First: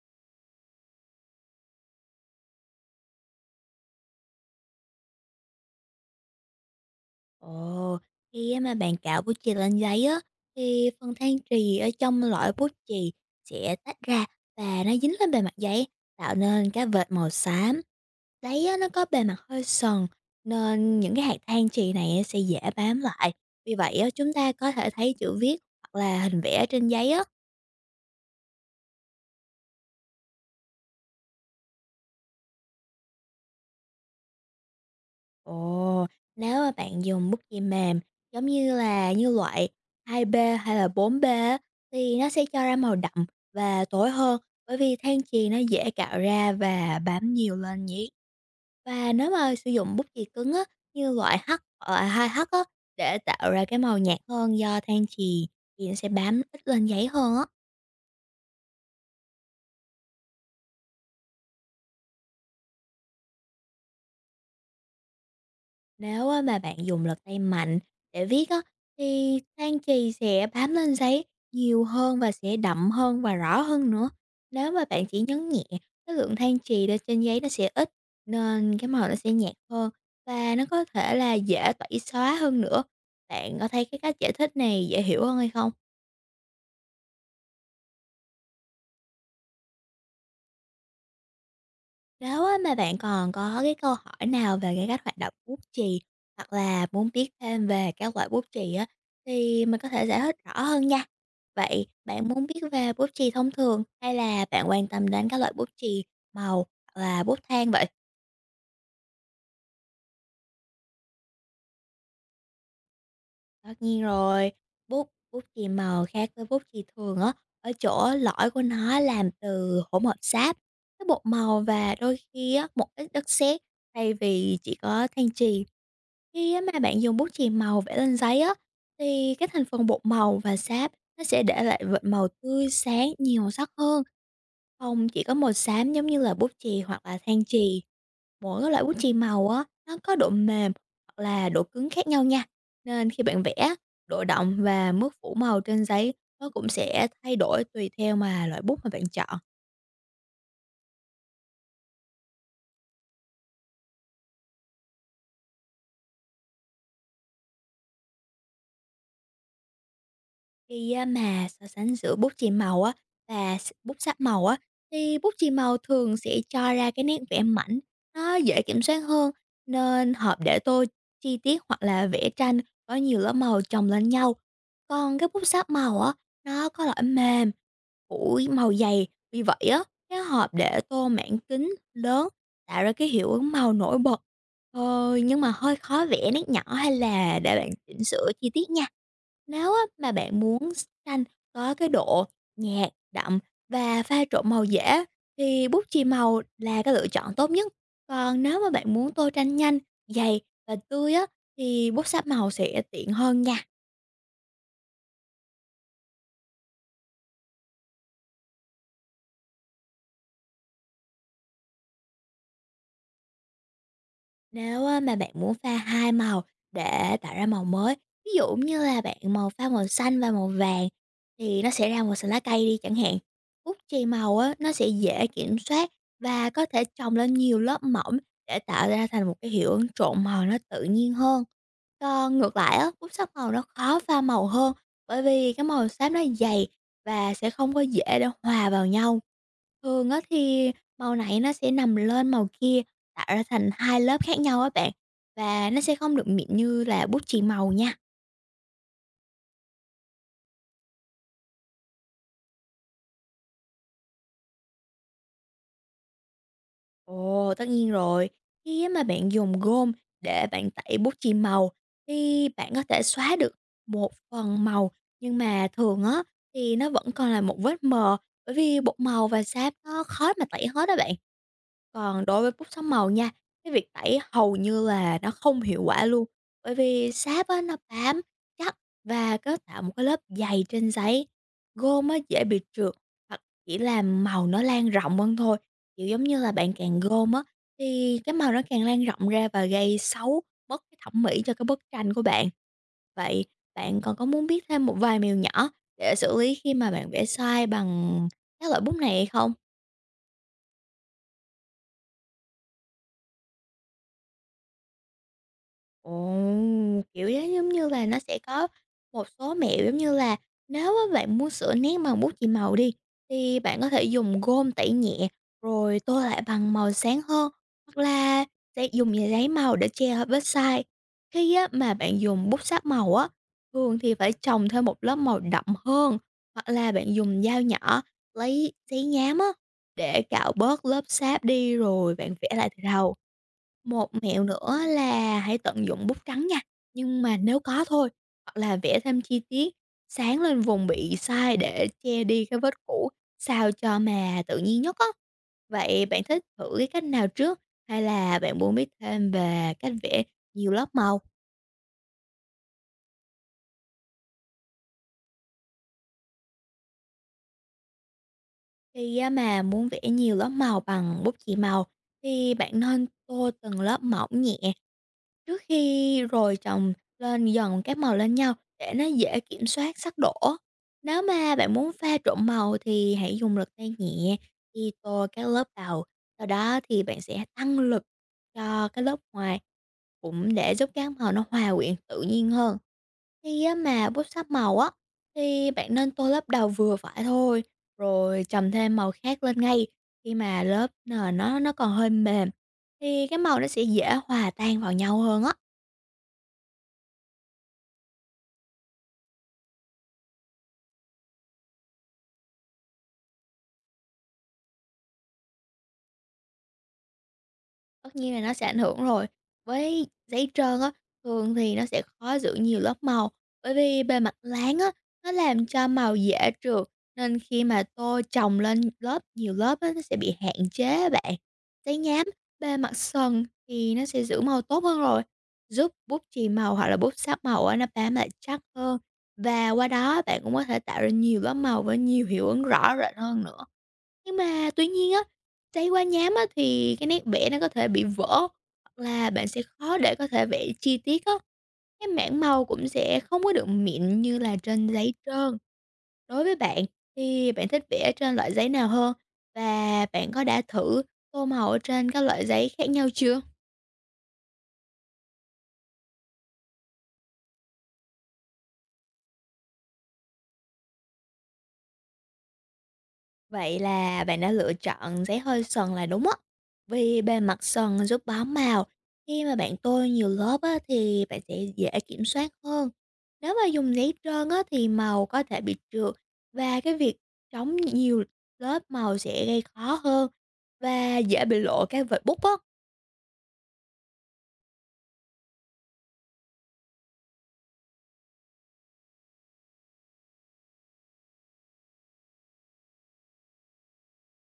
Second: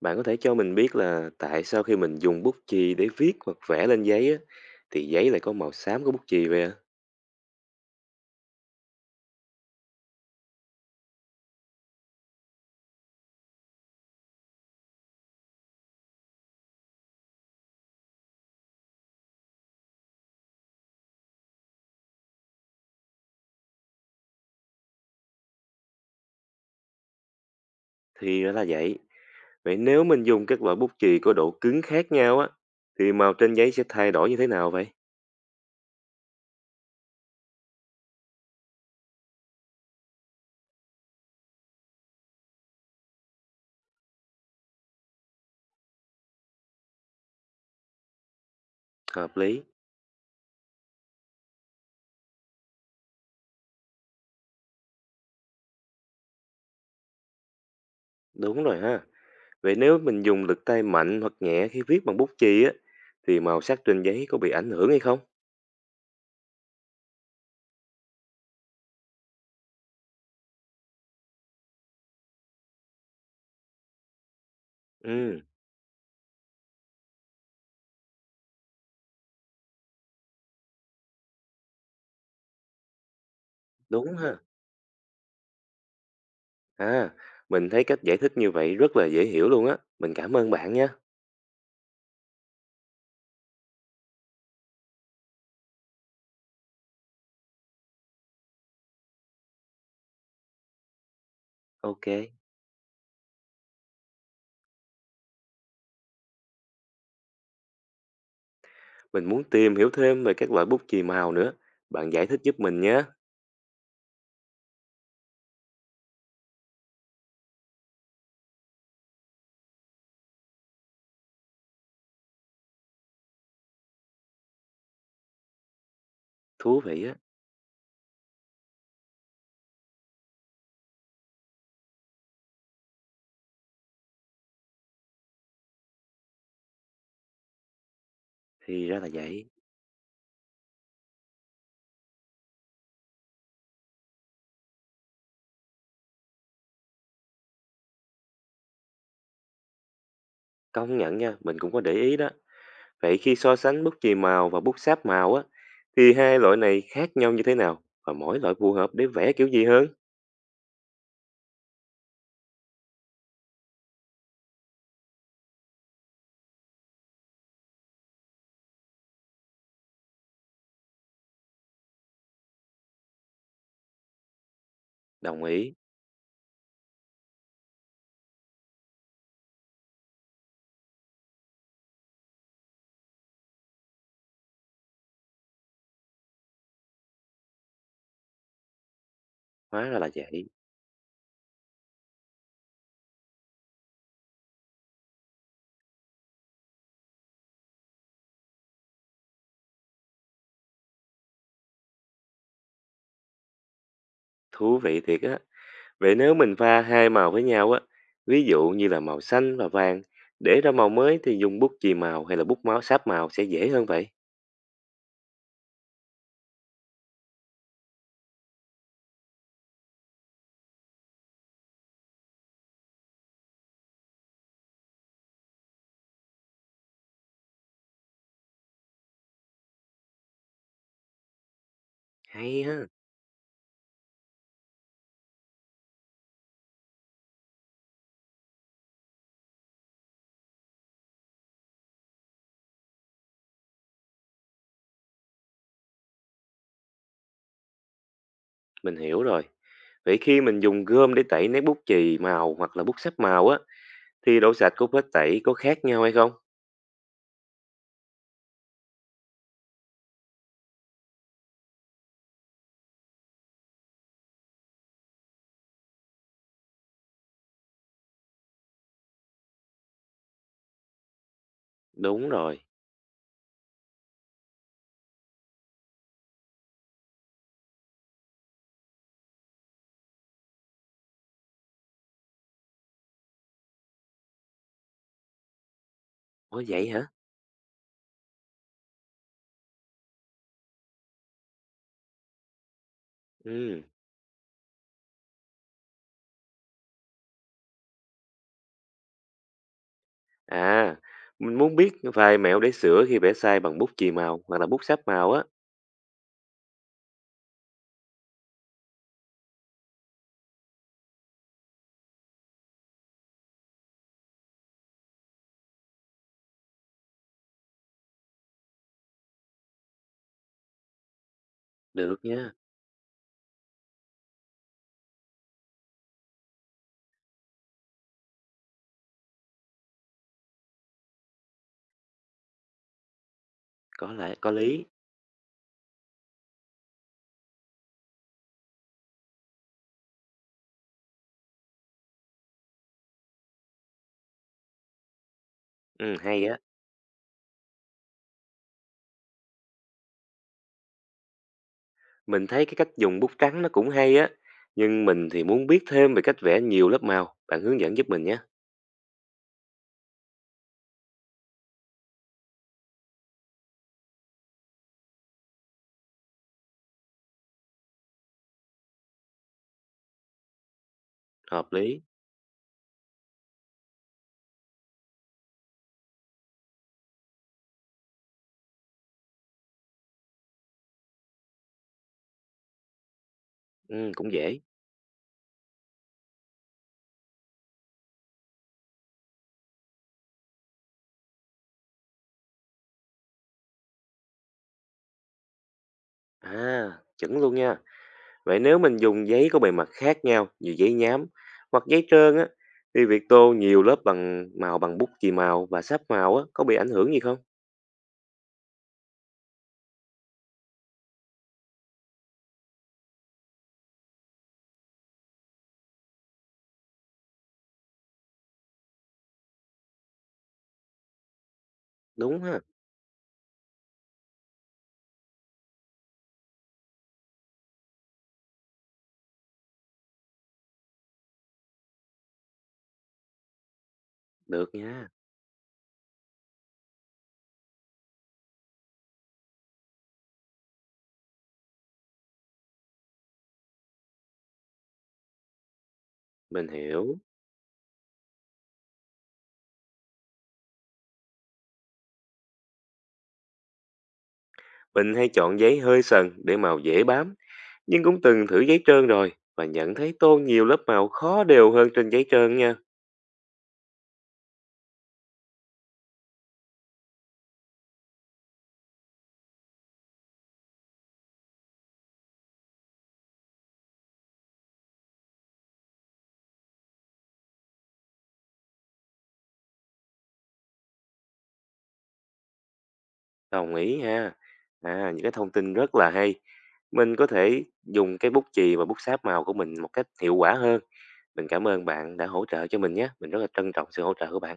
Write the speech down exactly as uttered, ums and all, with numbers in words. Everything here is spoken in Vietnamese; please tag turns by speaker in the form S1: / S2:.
S1: Bạn có thể cho mình biết là tại sao khi mình dùng bút chì để viết hoặc vẽ lên giấy á, thì giấy lại có màu xám của bút chì vậy? ạ?
S2: Ồ, khi á mà bạn cạo bút chì lên giấy á, thì phần than trì ở trong lõi bút chì sẽ tách ra và nó dính lên bề mặt giấy, tạo nên cái vệt màu xám. Giấy á, nó có bề mặt hơi sần, nên những cái hạt than trì này á, sẽ dễ bám lại. Vì vậy á, chúng ta có thể thấy chữ viết hoặc là hình vẽ trên giấy á.
S1: Thì ra là vậy. Vậy nếu mình dùng các loại bút chì có độ cứng khác nhau á, thì màu trên giấy sẽ thay đổi như thế nào vậy?
S2: Ồ, nếu mà bạn dùng bút chì mềm giống như là như loại hai b hay là bốn b á, thì nó sẽ cho ra màu đậm và tối hơn, bởi vì than chì nó dễ cạo ra và bám nhiều lên nhí. Và nếu
S1: Hợp
S2: mà
S1: lý.
S2: sử dụng bút chì cứng á, như loại H hoặc hai 2H á, để tạo ra cái màu nhạt hơn do than chì thì nó sẽ bám ít lên giấy hơn á.
S1: Đúng rồi ha. Vậy nếu mình dùng lực tay mạnh hoặc nhẹ khi viết bằng bút chì á, thì màu sắc trên giấy có bị ảnh hưởng hay không?
S2: Nếu á mà bạn dùng lực tay mạnh để viết á, thì than chì sẽ bám lên giấy nhiều hơn và sẽ đậm hơn và rõ hơn nữa. Nếu mà bạn chỉ
S1: Ừ,
S2: nhấn nhẹ, cái lượng than chì lên trên giấy nó sẽ ít, nên cái màu nó sẽ nhạt hơn và nó có thể là dễ tẩy xóa hơn nữa. Bạn có thấy cái
S1: đúng
S2: cách giải
S1: ha.
S2: thích này dễ hiểu hơn hay không?
S1: À, mình thấy cách giải thích như vậy rất là dễ hiểu luôn á. Mình cảm ơn bạn nha.
S2: Nếu á mà bạn còn có cái câu hỏi nào về cái cách hoạt động bút chì, hoặc là muốn biết thêm về các loại bút chì á, thì mình có thể giải thích rõ hơn nha. Vậy
S1: Ok.
S2: bạn muốn biết về bút chì thông thường, hay là bạn quan tâm đến các loại bút chì màu hoặc là bút than vậy?
S1: Mình muốn tìm hiểu thêm về các loại bút chì màu nữa. Bạn giải thích giúp mình nhé.
S2: Tất nhiên rồi, bút bút chì màu khác với bút chì thường á, ở chỗ lõi của nó làm từ hỗn hợp sáp, cái bột màu và đôi khi á, một ít đất sét, thay vì chỉ có than chì. Khi á mà
S1: Thú
S2: bạn
S1: vị á.
S2: dùng bút chì màu vẽ lên giấy á, thì cái thành phần bột màu và sáp nó sẽ để lại vệt màu tươi sáng, nhiều màu sắc hơn, không chỉ có màu xám giống như là bút chì hoặc là than chì. Mỗi cái loại
S1: Thì
S2: bút
S1: ra là
S2: chì
S1: vậy.
S2: màu á, nó có độ mềm hoặc là độ cứng khác nhau nha. Nên khi bạn vẽ, độ đọng và mức phủ màu trên giấy nó cũng sẽ thay đổi tùy theo mà loại bút mà bạn chọn.
S1: Công nhận nha, mình cũng có để ý đó. Vậy khi so sánh bút chì màu và bút sáp màu á, thì hai loại này khác nhau như thế nào? Và mỗi loại phù hợp để vẽ kiểu gì hơn?
S2: Khi á mà so sánh giữa bút chì màu á và s bút sáp màu á, thì bút chì màu thường sẽ cho ra cái nét vẽ mảnh, nó dễ kiểm soát hơn, nên hợp để tô chi tiết hoặc là vẽ tranh có nhiều lớp màu chồng lên nhau. Còn cái
S1: Đồng
S2: bút sáp
S1: ý.
S2: màu á, nó có loại mềm, phủi màu dày, vì vậy á, cái hộp để tô mảng kính lớn tạo ra cái hiệu ứng màu nổi bật. Thôi nhưng mà hơi khó vẽ nét nhỏ hay là để bạn chỉnh sửa chi tiết nha. Nếu á,
S1: Hóa ra là
S2: mà bạn
S1: vậy.
S2: muốn tranh có cái độ nhạt, đậm và pha trộn màu dễ, thì bút chì màu là cái lựa chọn tốt nhất. Còn nếu mà bạn muốn tô tranh nhanh, dày và tươi á, thì bút sáp màu sẽ tiện hơn nha.
S1: Thú vị thiệt á. Vậy nếu mình pha hai màu với nhau á, ví dụ như là màu xanh và vàng, để ra màu mới thì dùng bút chì màu hay là bút máu sáp màu sẽ dễ hơn vậy?
S2: Nếu á mà bạn muốn pha hai màu để tạo ra màu mới, ví dụ như là bạn màu pha màu xanh và màu vàng, thì nó sẽ ra màu xanh lá cây đi chẳng hạn. Bút chì màu á, nó sẽ dễ kiểm soát và có thể chồng lên nhiều lớp mỏng để tạo ra thành một cái hiệu ứng trộn màu nó tự nhiên hơn. Còn ngược
S1: Hay
S2: lại
S1: ha.
S2: á, bút sáp màu nó khó pha màu hơn, bởi vì cái màu xám nó dày và sẽ không có dễ để hòa vào nhau. Thường á thì màu này nó sẽ nằm lên màu kia, tạo ra thành hai lớp khác nhau á bạn, và nó sẽ không được mịn như là bút chì màu nha.
S1: Mình hiểu rồi. Vậy khi mình dùng gôm để tẩy nét bút chì màu hoặc là bút sáp màu á, thì độ sạch của vết tẩy có khác nhau hay không?
S2: Ồ, tất nhiên rồi. Khi á mà bạn dùng gôm để bạn tẩy bút chì màu, thì bạn có thể xóa được một phần màu, nhưng mà thường á thì nó vẫn còn là một vết mờ, bởi vì bột màu và sáp nó khó mà tẩy hết đó bạn. Còn
S1: Đúng
S2: đối với
S1: rồi.
S2: bút sáng màu nha, cái việc tẩy hầu như là nó không hiệu quả luôn, bởi vì sáp á, nó bám chắc và có tạo một cái lớp dày trên giấy. Gôm á, dễ bị trượt, chỉ là màu nó lan rộng hơn thôi, kiểu, giống như là,
S1: Ủa
S2: bạn
S1: vậy
S2: càng
S1: hả?
S2: gom á, thì cái màu nó càng lan rộng ra và gây xấu, mất cái thẩm mỹ cho cái bức tranh của bạn. Vậy
S1: Ừ.
S2: bạn còn có muốn biết thêm một vài mẹo nhỏ để xử lý khi mà bạn vẽ sai bằng các loại bút này hay không?
S1: À, mình muốn biết vài mẹo để sửa khi vẽ sai bằng bút chì màu hoặc là bút sáp màu á.
S2: Ồ, kiểu, đó giống như là nó sẽ có một số mẹo, giống như là, nếu á bạn muốn sửa nét bằng bút chì màu đi, thì bạn có thể dùng gôm tẩy nhẹ rồi tô lại bằng màu sáng hơn, hoặc là sẽ dùng giấy giấy màu để che ở vết sai. Khi á mà
S1: Được
S2: bạn dùng
S1: nha,
S2: bút sáp màu á, thường thì phải chồng thêm một lớp màu đậm hơn, hoặc là bạn dùng dao nhỏ, lấy giấy nhám á để cạo bớt lớp sáp đi rồi bạn vẽ lại từ đầu. Một
S1: có lẽ
S2: mẹo
S1: có
S2: nữa
S1: lý.
S2: là hãy tận dụng bút trắng nha, nhưng mà nếu có thôi, hoặc là vẽ thêm chi tiết, sáng lên vùng bị sai để che đi cái vết cũ, sao cho mà tự nhiên nhất á. Vậy
S1: Ừ,
S2: bạn thích
S1: hay á.
S2: thử cái cách nào trước, hay là bạn muốn biết thêm về cách vẽ nhiều lớp màu?
S1: Mình thấy cái cách dùng bút trắng nó cũng hay á. Nhưng mình thì muốn biết thêm về cách vẽ nhiều lớp màu. Bạn hướng dẫn giúp mình nhé.
S2: khi á, mà muốn vẽ nhiều lớp màu bằng bút chì màu, thì bạn nên tô từng lớp mỏng nhẹ trước, khi rồi chồng lên dần các màu lên nhau để nó dễ kiểm soát sắc đỏ. Nếu mà
S1: Hợp
S2: bạn muốn
S1: lý.
S2: pha trộn màu thì hãy dùng lực tay nhẹ đi tô các lớp đầu, sau đó thì bạn sẽ tăng lực cho cái lớp ngoài, cũng để giúp các màu nó hòa quyện tự nhiên hơn. Khi á mà
S1: Ừ,
S2: bút
S1: cũng
S2: sáp
S1: dễ.
S2: màu á, thì bạn nên tô lớp đầu vừa phải thôi, rồi chầm thêm màu khác lên ngay. Khi mà lớp nền nó nó còn hơi mềm, thì cái màu nó sẽ dễ hòa tan vào nhau hơn á.
S1: À, chuẩn luôn nha. Vậy nếu mình dùng giấy có bề mặt khác nhau như giấy nhám hoặc giấy trơn á, thì việc tô nhiều lớp bằng màu bằng bút chì màu và sáp màu á, có bị ảnh hưởng gì không?
S2: Tất nhiên là nó sẽ ảnh hưởng rồi. Với giấy trơn á, thường thì nó sẽ khó giữ nhiều lớp màu, bởi vì bề mặt láng á, nó làm cho màu dễ trượt, nên khi mà tô chồng lên lớp nhiều lớp á, nó sẽ bị hạn chế á bạn. Giấy nhám,
S1: Đúng ha,
S2: bề mặt sần thì nó sẽ giữ màu tốt hơn rồi, giúp bút chì màu hoặc là bút sáp màu á, nó bám lại chắc hơn. Và qua đó bạn cũng có thể tạo ra nhiều lớp màu với nhiều hiệu ứng rõ rệt hơn nữa. Nhưng mà
S1: được
S2: tuy
S1: nha,
S2: nhiên á, trải qua nhám á thì cái nét vẽ nó có thể bị vỡ, hoặc là bạn sẽ khó để có thể vẽ chi tiết á. Cái mảng màu cũng sẽ không có được mịn như là trên giấy trơn. Đối với
S1: mình
S2: bạn
S1: hiểu.
S2: thì bạn thích vẽ trên loại giấy nào hơn? Và bạn có đã thử tô màu ở trên các loại giấy khác nhau chưa?
S1: Mình hay chọn giấy hơi sần để màu dễ bám, nhưng cũng từng thử giấy trơn rồi và nhận thấy tô nhiều lớp màu khó đều hơn trên giấy trơn nha.
S2: Vậy là bạn đã lựa chọn giấy hơi sần là đúng á, vì bề mặt sần giúp bám màu. Khi mà bạn tô nhiều lớp á, thì bạn sẽ dễ kiểm soát hơn. Nếu mà dùng giấy trơn á, thì màu có thể bị trượt, và cái việc chống nhiều lớp màu sẽ gây khó hơn và dễ bị lộ các vệt bút á.
S1: Đồng ý ha. À, những cái thông tin rất là hay. Mình có thể dùng cái bút chì và bút sáp màu của mình một cách hiệu quả hơn. Mình cảm ơn bạn đã hỗ trợ cho mình nhé. Mình rất là trân trọng sự hỗ trợ của bạn.